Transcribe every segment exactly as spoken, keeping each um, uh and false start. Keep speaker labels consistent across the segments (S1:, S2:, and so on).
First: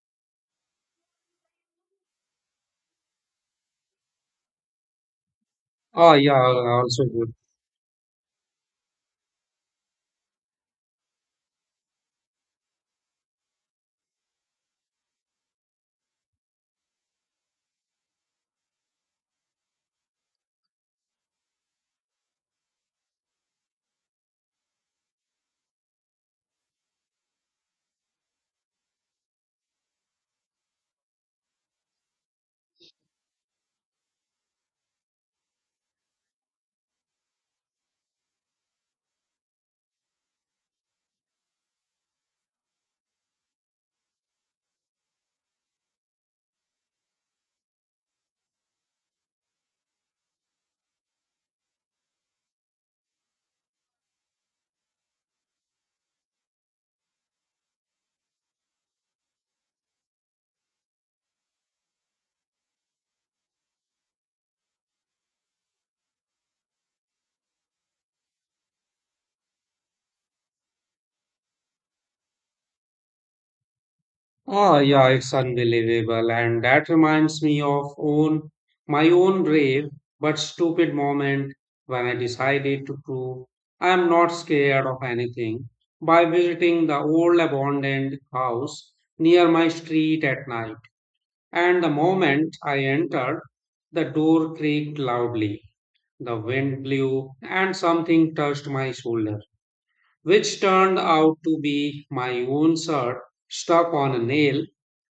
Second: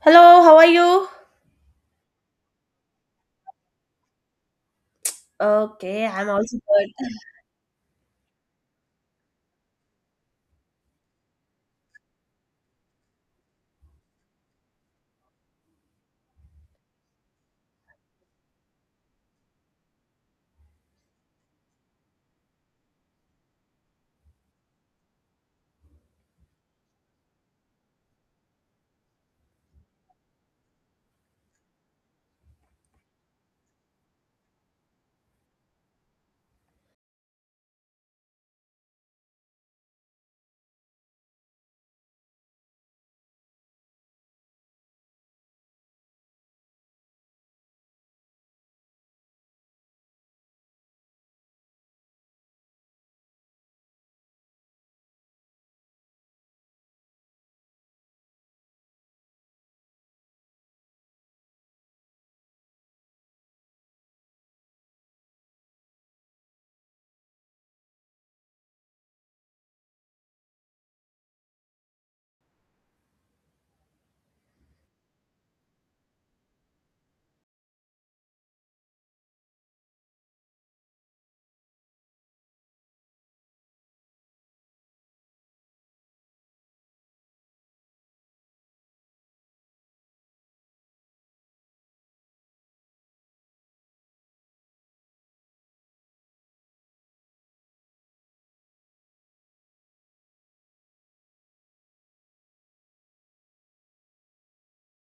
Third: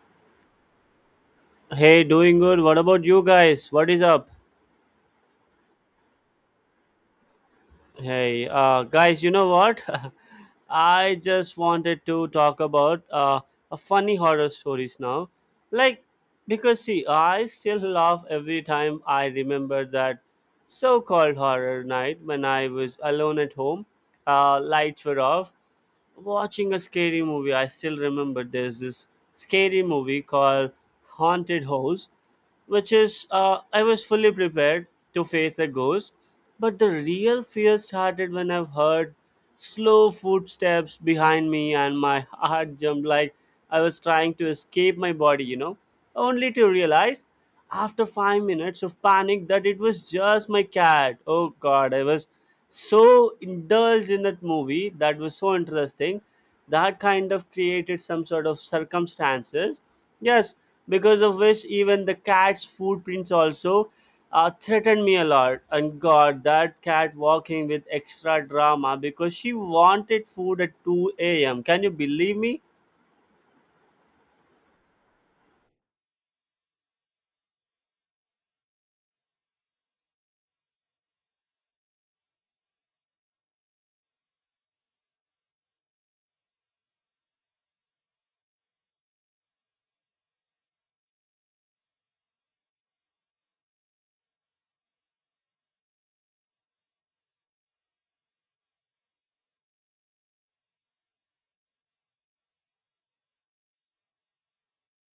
S1: Hello, how are you?
S2: Hey, doing good. What about you guys? What is up?
S1: Okay,
S3: Oh,
S1: I'm
S3: yeah,
S1: also
S3: also
S1: good.
S3: good.
S2: Hey, uh, guys, you know what? I just wanted to talk about uh, a funny horror stories now. Like, because see, I still laugh every time I remember that so called horror night when I was alone at home. Uh, lights were off, watching a scary movie. I still remember there's this scary movie called Haunted House, which is uh, I was fully prepared to face a ghost, but the real fear started when I've heard slow footsteps behind me and my heart jumped like I was trying to escape my body, you know, only to realize after five minutes of panic that it was just my cat. Oh god, I was so indulged in that movie that was so interesting that kind of created some sort of circumstances, yes, because of which even the cat's footprints also uh, threatened me a lot. And god, that cat walking with extra drama because she wanted food at two a m. Can you believe me?
S3: Oh, yeah, it's unbelievable. And that reminds me of own my own brave but stupid moment when I decided to prove I'm not scared of anything by visiting the old abandoned house near my street at night. And the moment I entered, the door creaked loudly, the wind blew, and something touched my shoulder, which turned out to be my own shirt stuck on a nail.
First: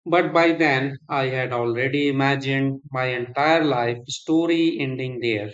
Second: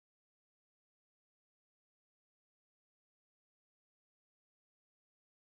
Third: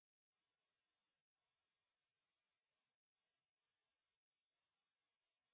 S3: But by then, I had already imagined my entire life story ending there.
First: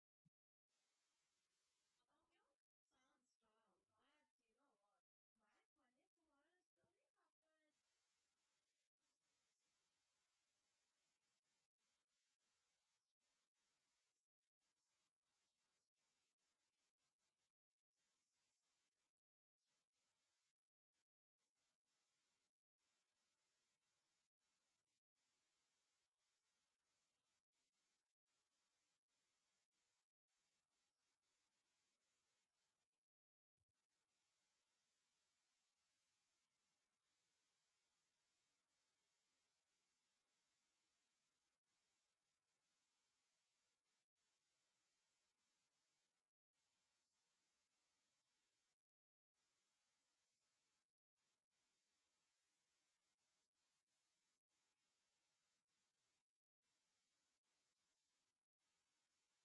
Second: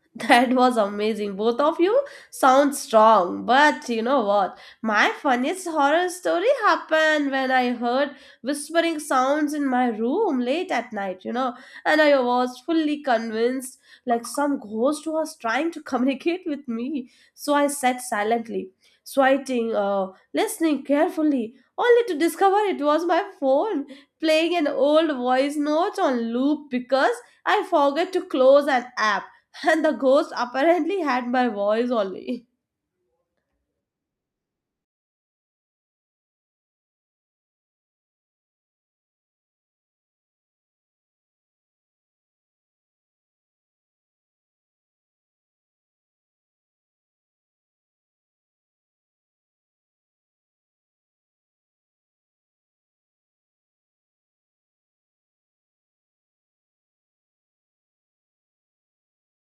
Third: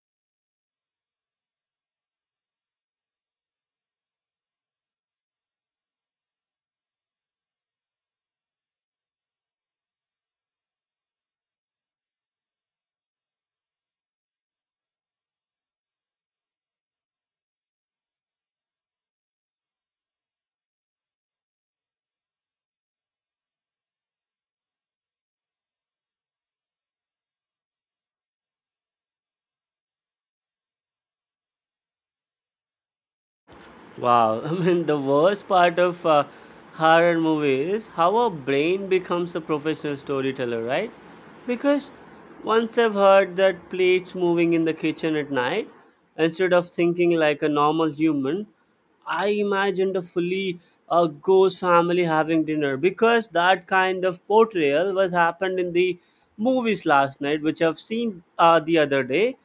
S1: That was amazing. Both of you sound strong, but you know what? My funniest horror story happened when I heard whispering sounds in my room late at night, you know, and I was fully convinced like some ghost was trying to communicate with me. So I sat silently, swiping, uh, listening carefully, only to discover it was my phone playing an old voice note on loop because I forgot to close an app. And the ghost apparently had my voice only.
S2: Wow. I mean, the worst part of uh, horror movie is how our brain becomes a professional storyteller, right? Because once I've heard that plates moving in the kitchen at night, instead of thinking like a normal human, I imagined a fully a ghost family having dinner, because that kind of portrayal was happened in the movies last night, which I've seen uh, the other day,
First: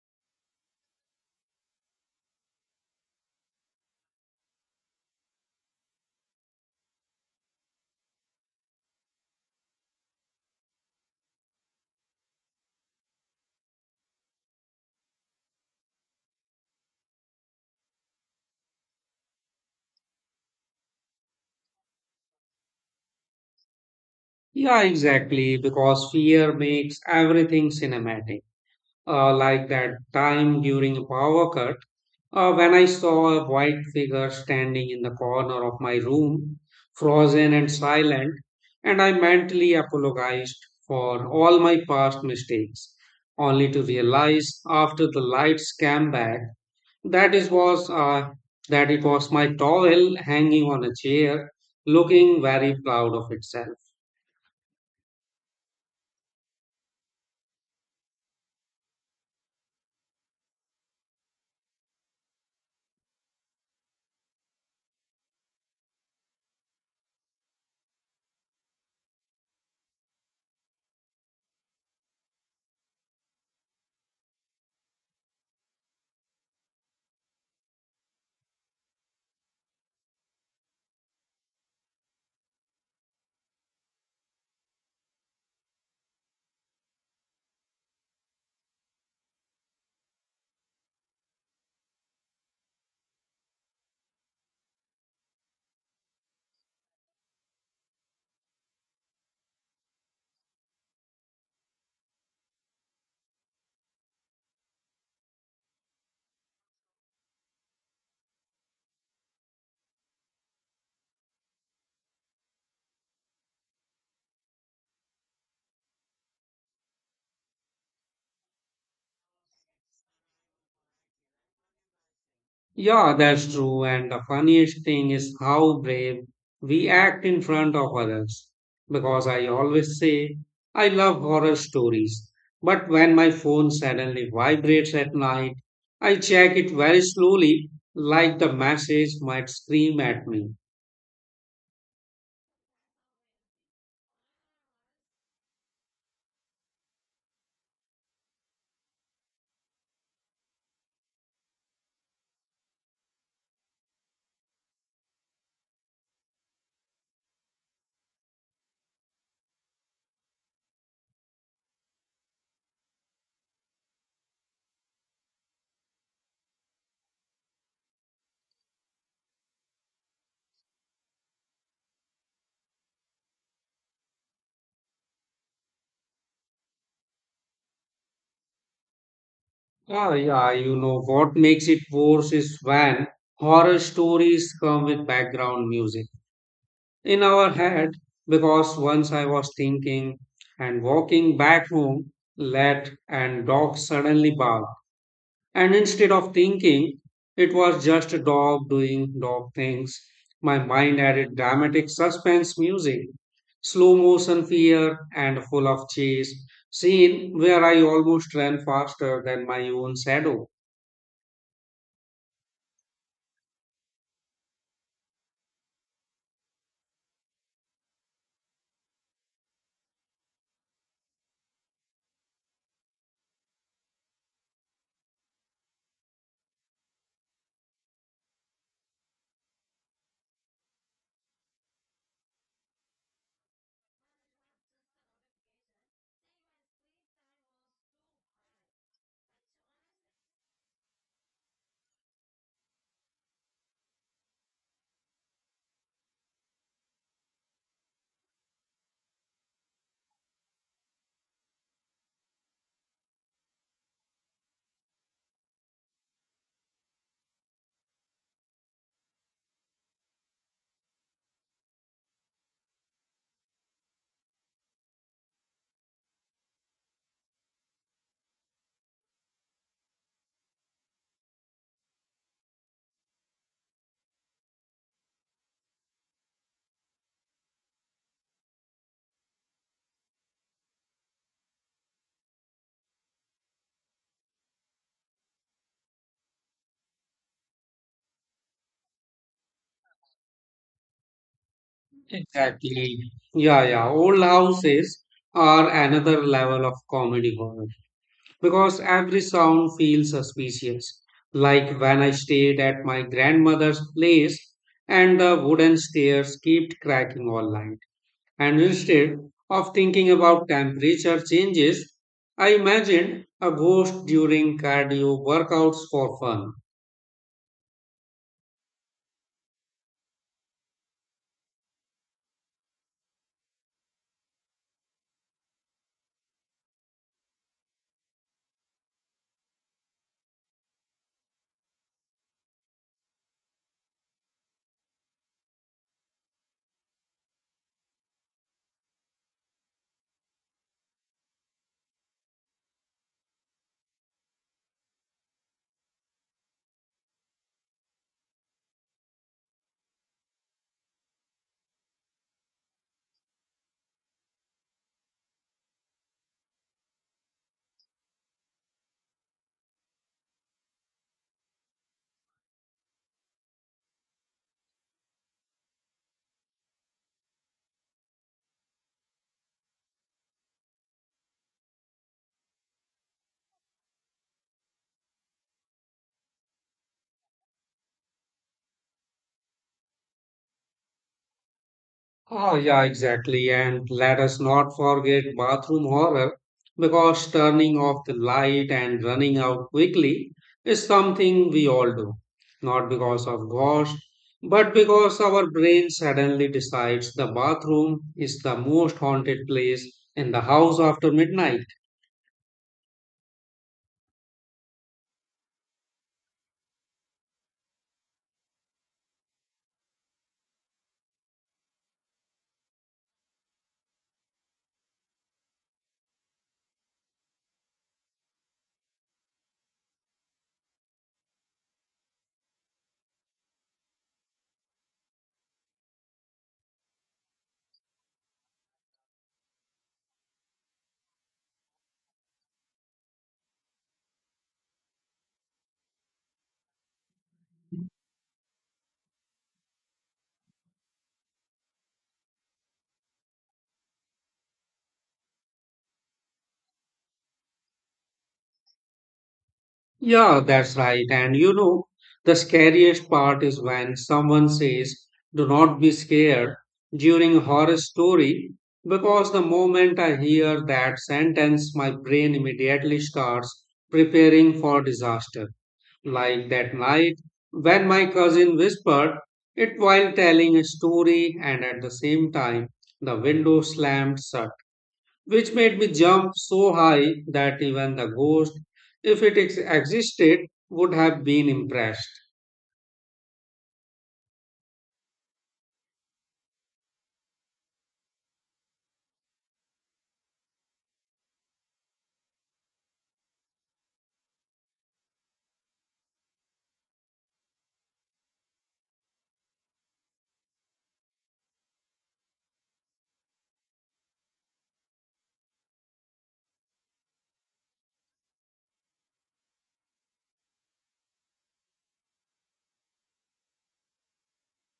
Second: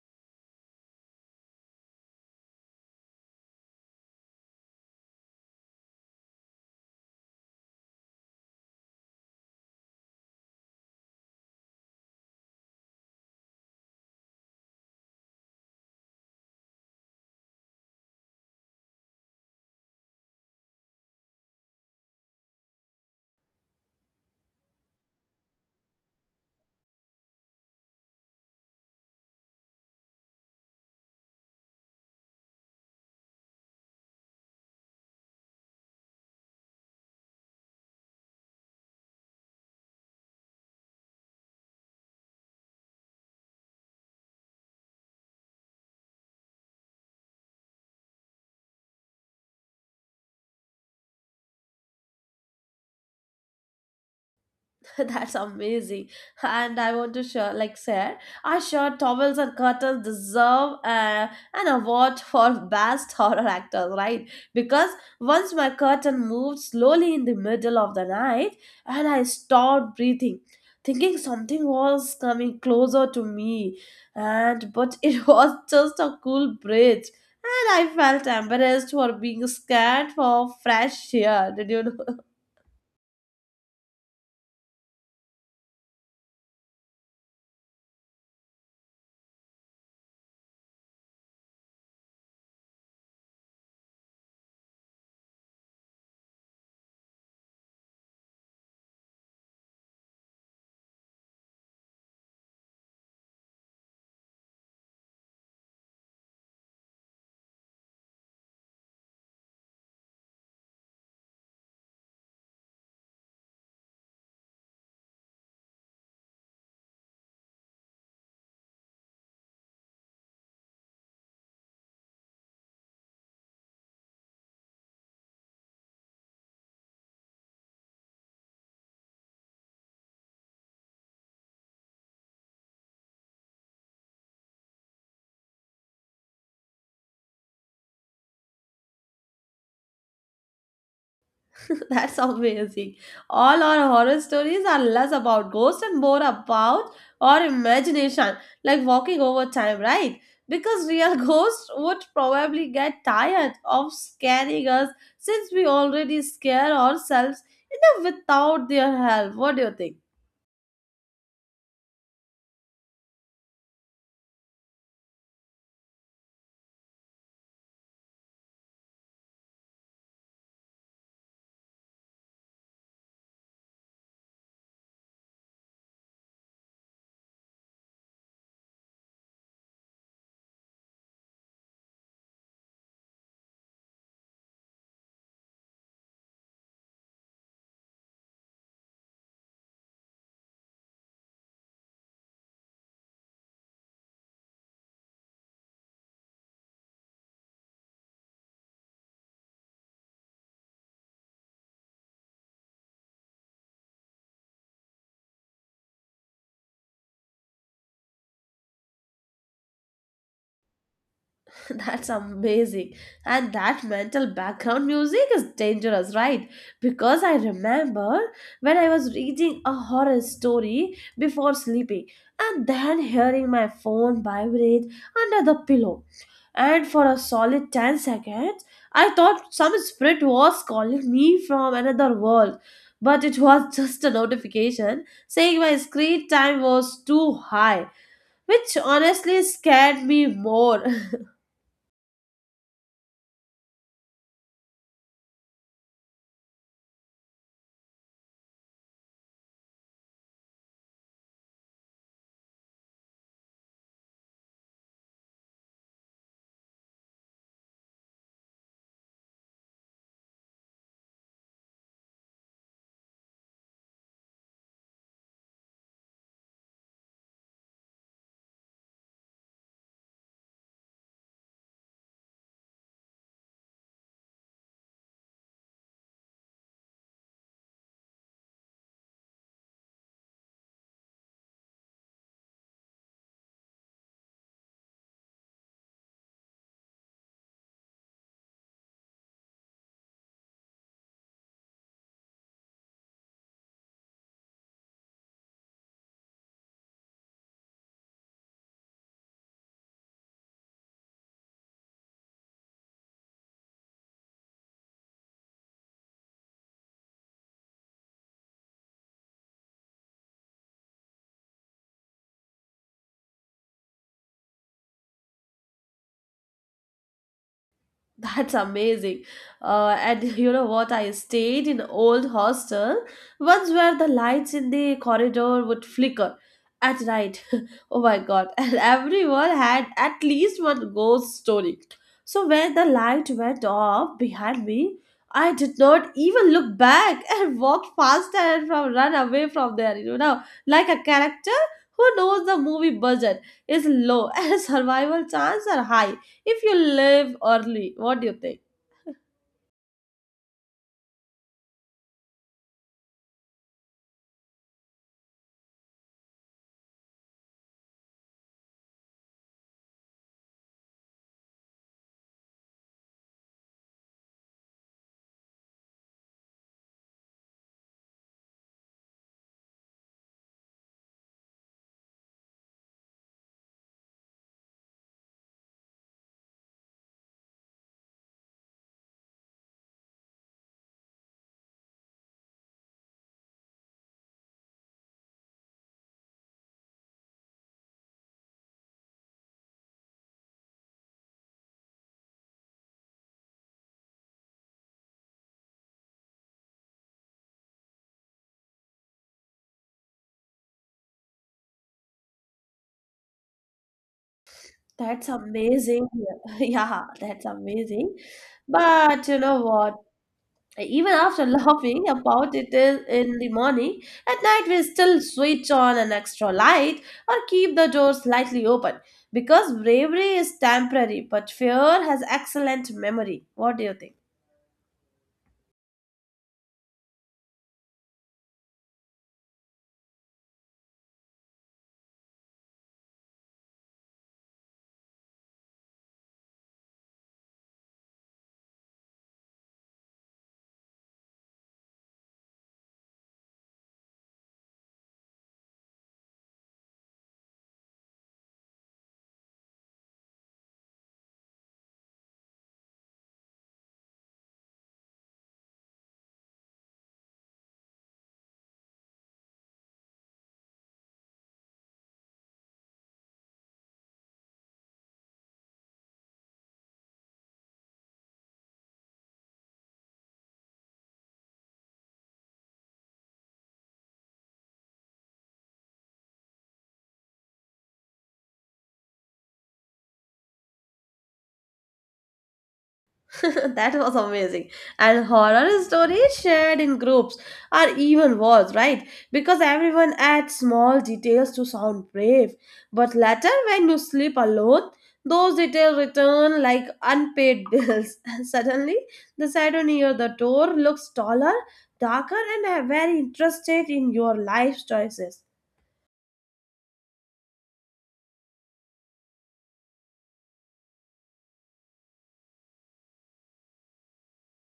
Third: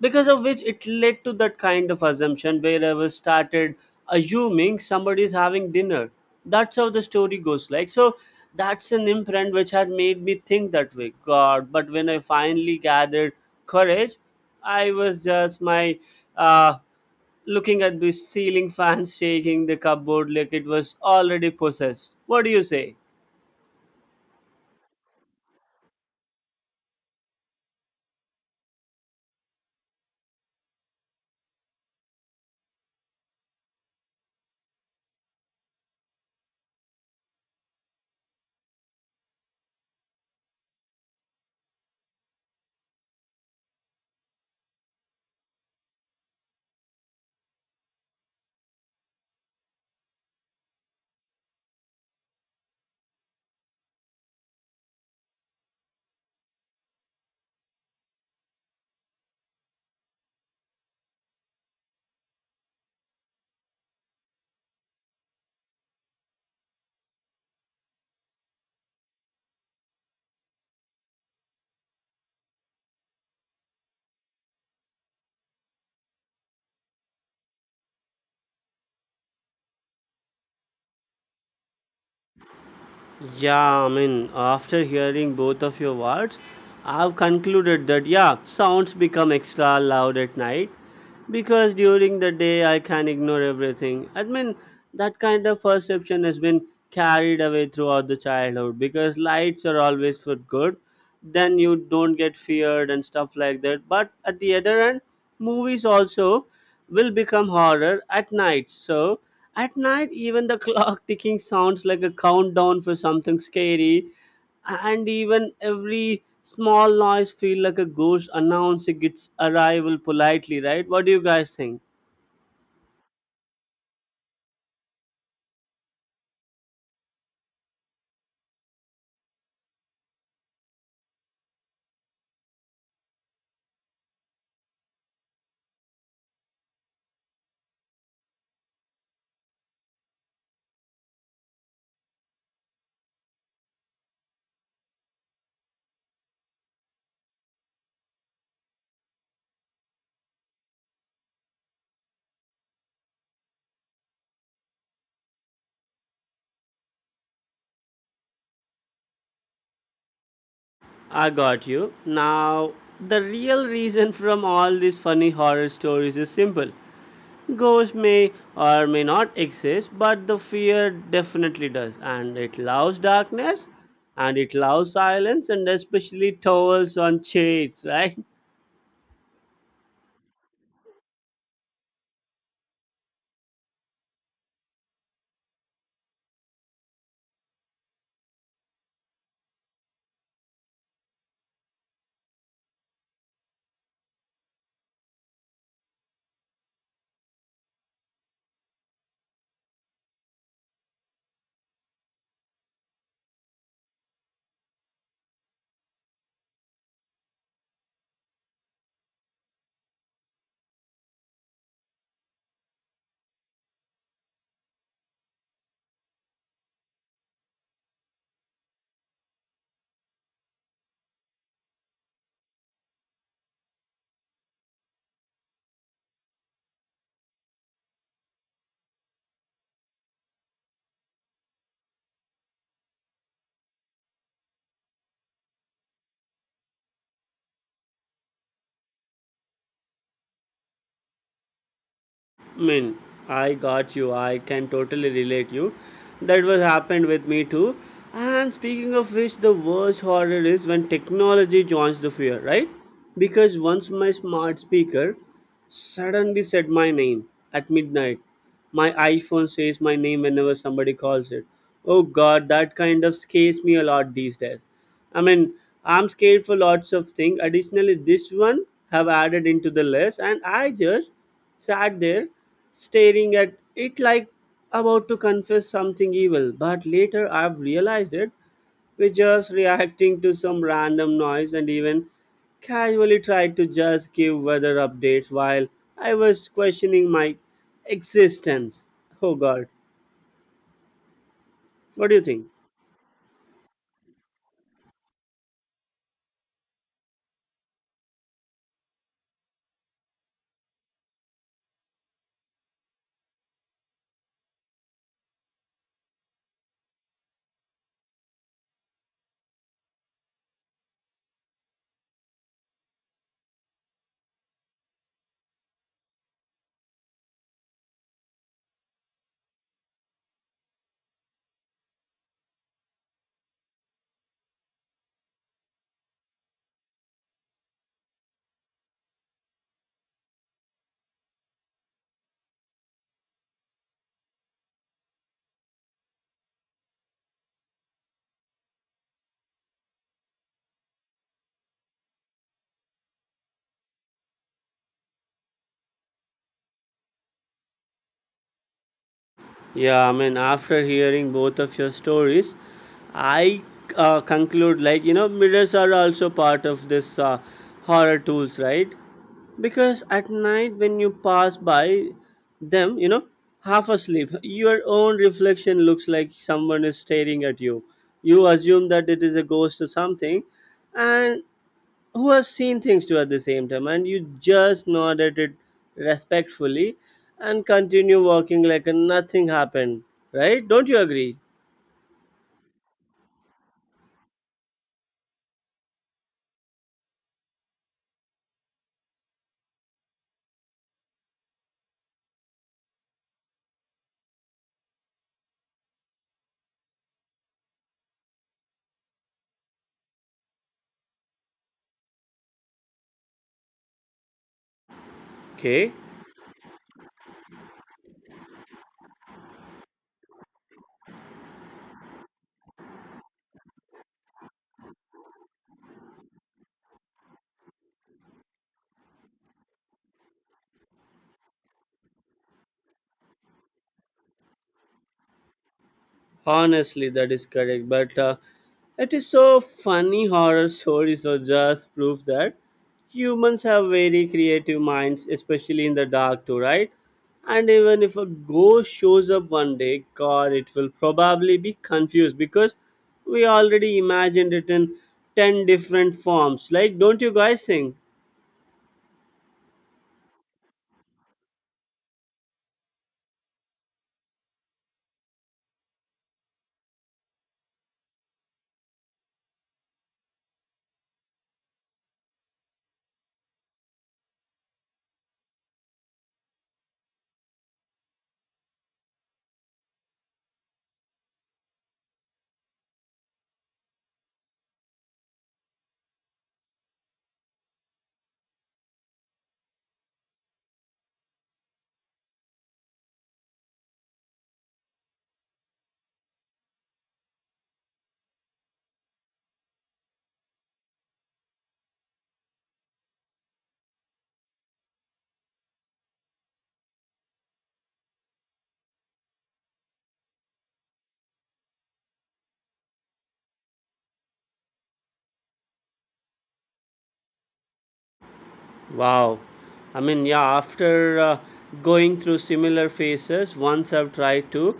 S2: because of which it led to that kind of assumption where I was started assuming somebody is having dinner. That's how the story goes. Like so, that's an imprint which had made me think that way. God, but when I finally gathered courage, I was just my uh, looking at the ceiling fan shaking the cupboard like it was already possessed. What do you say?
S3: Yeah, exactly, because fear makes everything cinematic. Uh, like that time during a power cut, Uh, when I saw a white figure standing in the corner of my room, frozen and silent, and I mentally apologized for all my past mistakes, only to realize after the lights came back that it was uh, that it was my towel hanging on a chair, looking very proud of itself.
S1: That's amazing. And I want to share, like share, our shirt towels and curtains deserve uh, an award for best horror actors, right? Because once my curtain moved slowly in the middle of the night and I stopped breathing, thinking something was coming closer to me. And but it was just a cool breeze. And I felt embarrassed for being scared for fresh air. Did you know?
S2: Yeah, I mean, after hearing both of your words, I've concluded that, yeah, sounds become extra loud at night because during the day I can ignore everything. I mean, that kind of perception has been carried away throughout the childhood because lights are always for good. Then you don't get feared and stuff like that. But at the other end, movies also will become horror at night. So at night, even the clock ticking sounds like a countdown for something scary, and even every small noise feel like a ghost announcing its arrival politely, right? What do you guys think?
S3: Yeah, that's true. And the funniest thing is how brave we act in front of others. Because I always say I love horror stories. But when my phone suddenly vibrates at night, I check it very slowly, like the message might scream at me.
S1: That's amazing. All our horror stories are less about ghosts and more about our imagination, like walking over time, right? Because real ghosts would probably get tired of scaring us since we already scare ourselves enough without their help. What do you think?
S2: I got you now. The real reason from all these funny horror stories is simple. Ghosts may or may not exist, but the fear definitely does, and it loves darkness, and it loves silence, and especially towels on shades, right?
S3: Ah, yeah, you know what makes it worse is when horror stories come with background music in our head, because once I was thinking and walking back home late and dog suddenly barked. And instead of thinking it was just a dog doing dog things, my mind added dramatic suspense music, slow motion fear and full of chase scene where I almost ran faster than my own shadow.
S1: That's amazing. And that mental background music is dangerous, right? Because I remember when I was reading a horror story before sleeping and then hearing my phone vibrate under the pillow. And for a solid ten seconds, I thought some spirit was calling me from another world. But it was just a notification saying my screen time was too high, which honestly scared me more.
S2: Mean, I got you. I can totally relate you. That was happened with me too. And speaking of which, the worst horror is when technology joins the fear, right? Because once my smart speaker suddenly said my name at midnight. My iPhone says my name whenever somebody calls it. Oh god, that kind of scares me a lot these days. I mean, I'm scared for lots of things. Additionally, this one have added into the list, and I just sat there staring at it like about to confess something evil. But later I've realized it. We just reacting to some random noise and even casually tried to just give weather updates while I was questioning my existence. Oh god, what do you think?
S3: Exactly. Exactly. Yeah, yeah. Old houses are another level of comedy horror because every sound feels suspicious. Like when I stayed at my grandmother's place and the wooden stairs kept cracking all night. And instead of thinking about temperature changes, I imagined a ghost during cardio workouts for fun.
S1: That's amazing. Uh, and you know what? I stayed in old hostel once where the lights in the corridor would flicker at night. Oh my god. And everyone had at least one ghost story. So when the light went off behind me, I did not even look back and walked faster and from run away from there, you know, like a character who knows the movie budget is low and survival chances are high if you live early, what do you think?
S2: Yeah, I mean, after hearing both of your stories, I uh, conclude like, you know, mirrors are also part of this uh, horror tools, right? Because at night when you pass by them, you know, half asleep, your own reflection looks like someone is staring at you. You assume that it is a ghost or something, and who has seen things too at the same time, and you just nod at it respectfully and continue walking like nothing happened, right? Don't you agree?
S3: Oh, yeah, exactly. And let us not forget bathroom horror, because turning off the light and running out quickly is something we all do. Not because of ghost, but because our brain suddenly decides the bathroom is the most haunted place in the house after midnight.
S1: That's
S2: Okay.
S1: amazing. Yeah, that's amazing. But you know what? Even after laughing about it is- in the morning, at night we still switch on an extra light or keep the door slightly open because bravery is temporary, but fear has excellent memory. What do you think?
S2: Honestly, that is correct. But uh, it is so funny horror stories or just proof that humans have very creative minds, especially in the dark too, right? And even if a ghost shows up one day, God, it will probably be confused because we already imagined it in ten different forms. Like, don't you guys think?
S3: Yeah, that's right. And you know, the scariest part is when someone says, "Do not be scared" during a horror story, because the moment I hear that sentence, my brain immediately starts preparing for disaster. Like that night when my cousin whispered it while telling a story, and at the same time, the window slammed shut, which made me jump so high that even the ghost, if it ex- existed, would have been impressed.
S1: That was amazing. And horror stories shared in groups are even worse, right? Because everyone adds small details to sound brave. But later, when you sleep alone, those details return like unpaid bills. And suddenly, the shadow near the door looks taller, darker, and uh, very interested in your life choices.
S2: Wow. I mean, yeah, after uh, going through similar phases, once I've tried to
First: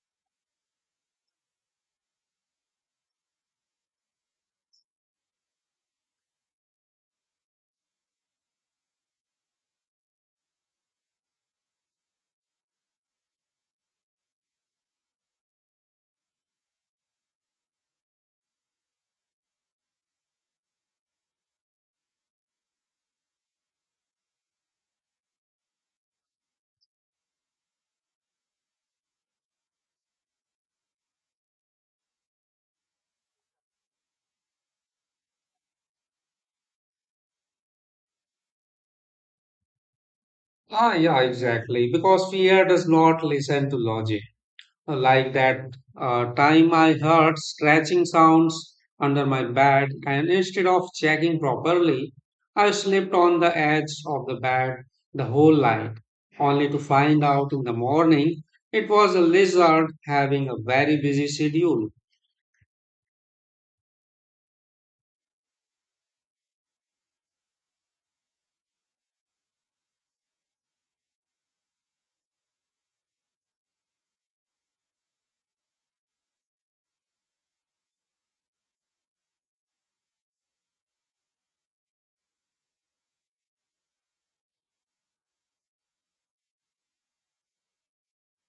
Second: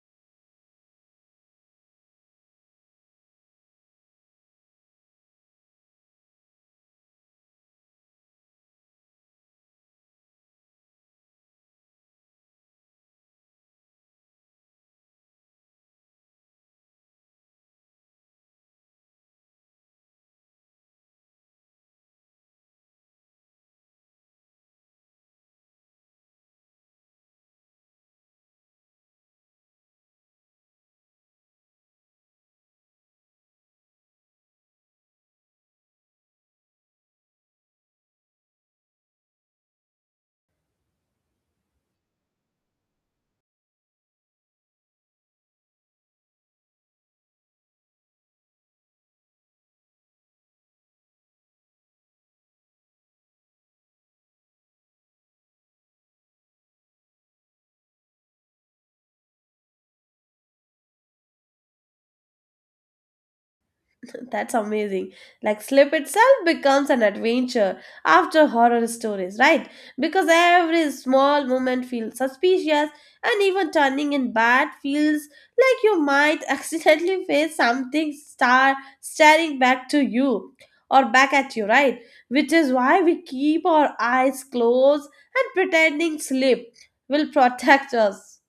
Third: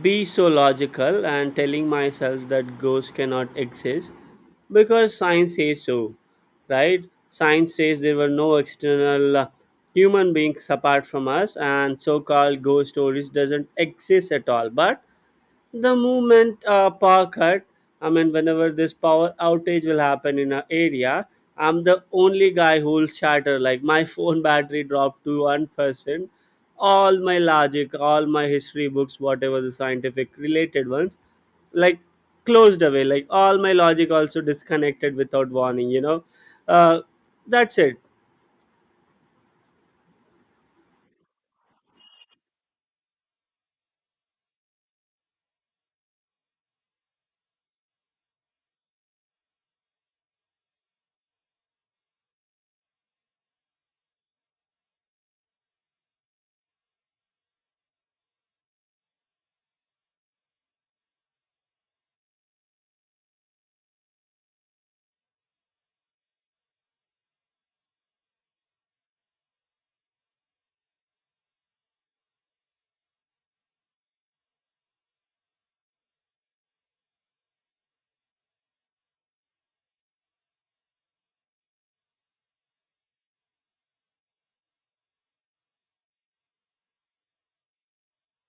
S2: be so logical and telling myself that ghosts cannot exist because science says so, right? Science says there were no external uh, human beings apart from us, and so-called ghost stories doesn't exist at all. But the moment uh, power cut, I mean, whenever this power outage will happen in an area, I'm the only guy who will shatter, like my phone battery dropped to one percent. All my logic, all my history books, whatever the scientific related ones, like closed away, like all my logic also disconnected without warning, you know. uh, that's it.
S3: Ah, yeah, exactly. Because fear does not listen to logic. Like that uh, time I heard scratching sounds under my bed, and instead of checking properly, I slipped on the edge of the bed the whole night, only to find out in the morning it was a lizard having a very busy schedule.
S1: That's amazing. Like sleep itself becomes an adventure after horror stories, right? Because every small moment feels suspicious, and even turning in bed feels like you might accidentally face something star staring back to you or back at you, right? Which is why we keep our eyes closed and pretending sleep will protect us.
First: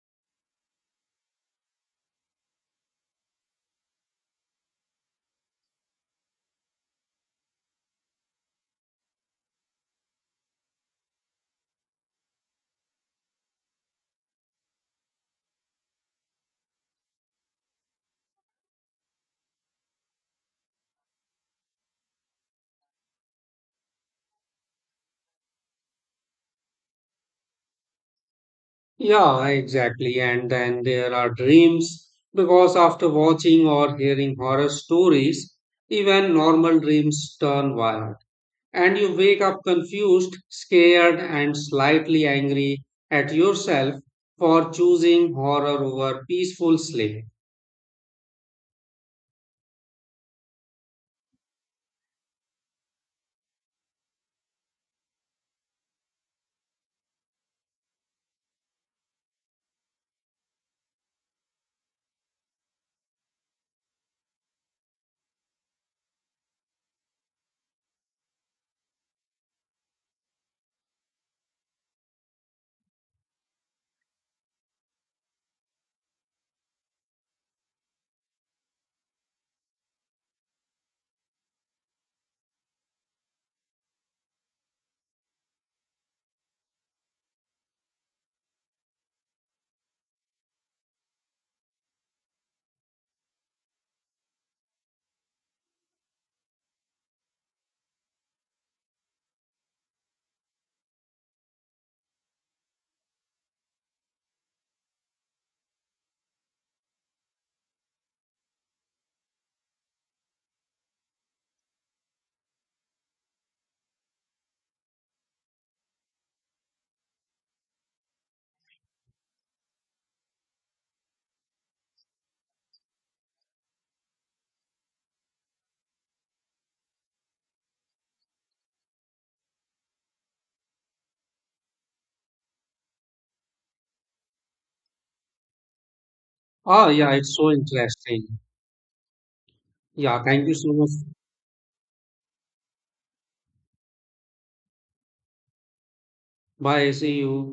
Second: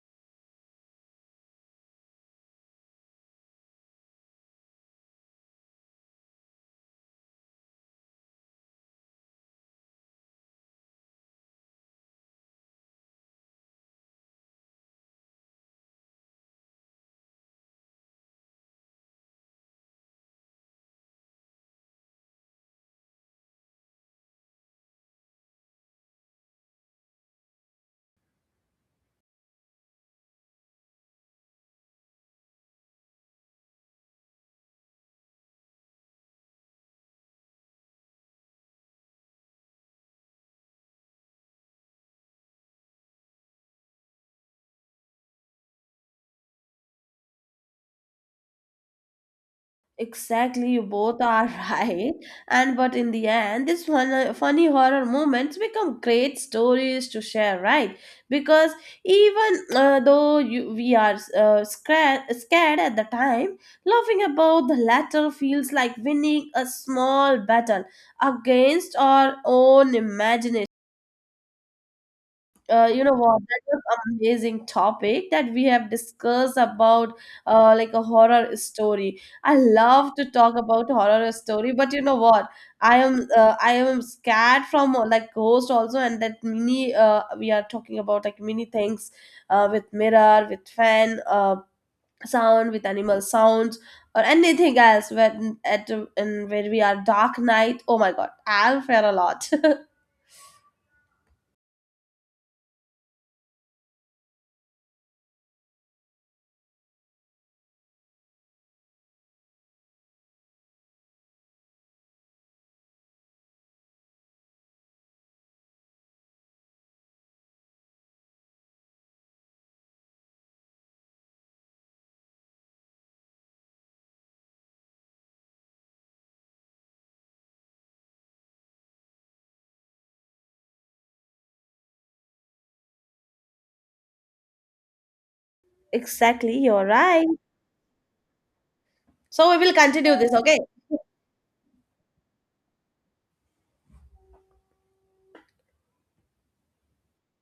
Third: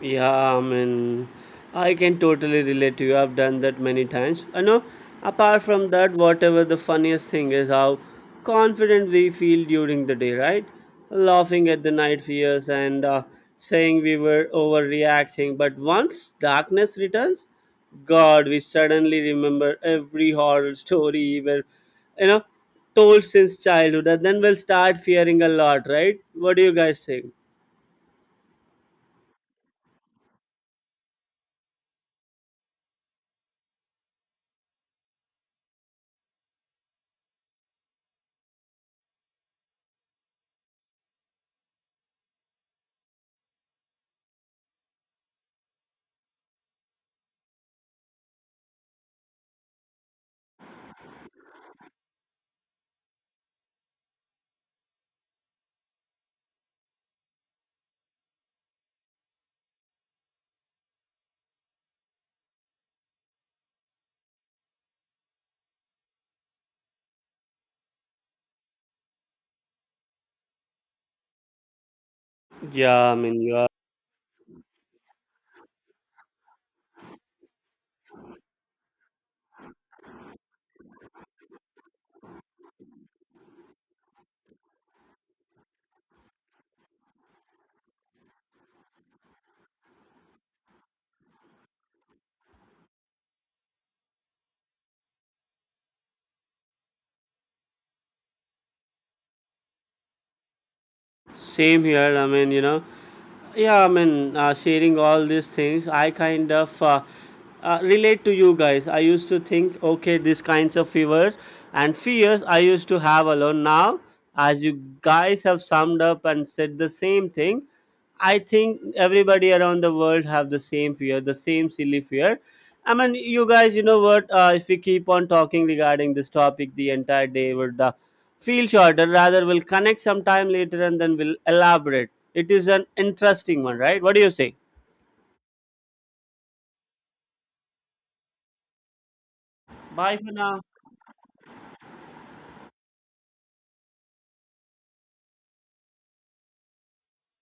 S2: Yeah, I mean, I can totally relate to you. I've done that many times. I know, apart from that, whatever the funniest thing is how confident we feel during the day, right? Laughing at the night fears and uh, saying we were overreacting. But once darkness returns, God, we suddenly remember every horror story we were, you know, told since childhood. And then we'll start fearing a lot, right? What do you guys think?
S3: Yeah, exactly. And then there are dreams, because after watching or hearing horror stories, even normal dreams turn wild. And you wake up confused, scared, and slightly angry at yourself for choosing horror over peaceful sleep.
S1: Exactly, you both are right. And but in the end, these fun, funny horror moments become great stories to share, right? Because even uh, though you, we are uh, scared, scared at the time, laughing about the latter feels like winning a small battle against our own imagination uh, you know
S2: Yeah, I
S1: what,
S2: mean,
S1: that
S2: you.
S1: was amazing topic that we have discussed about, uh, like a horror story. I love to talk about horror story, but you know what, i am uh, I am scared from uh, like ghost also. And that mini, uh, we are talking about like many things, uh, with mirror, with fan, uh, sound, with animal sounds or anything else when at in when we are dark night. Oh my god, I'll fare a lot.
S2: Same here. I mean, you know, yeah. I mean, uh, sharing all these things, I kind of uh, uh, relate to you guys. I used to think, okay, these kinds of fears and fears I used to have alone. Now, as you guys have summed up and said the same thing, I think everybody around the world have the same fear, the same silly fear. I mean, you guys, you know what? Uh, if we keep on talking regarding this topic, the entire day would uh, feel shorter, rather we'll connect sometime later and then we'll elaborate. It is an interesting one, right? What do you say?
S1: Exactly, you're
S3: Ah, yeah,
S1: right,
S3: it's so interesting.
S1: so we will continue
S2: Bye
S3: Yeah,
S1: this,
S2: for
S3: thank you
S1: okay.
S2: now.
S3: so much. Bye, see you.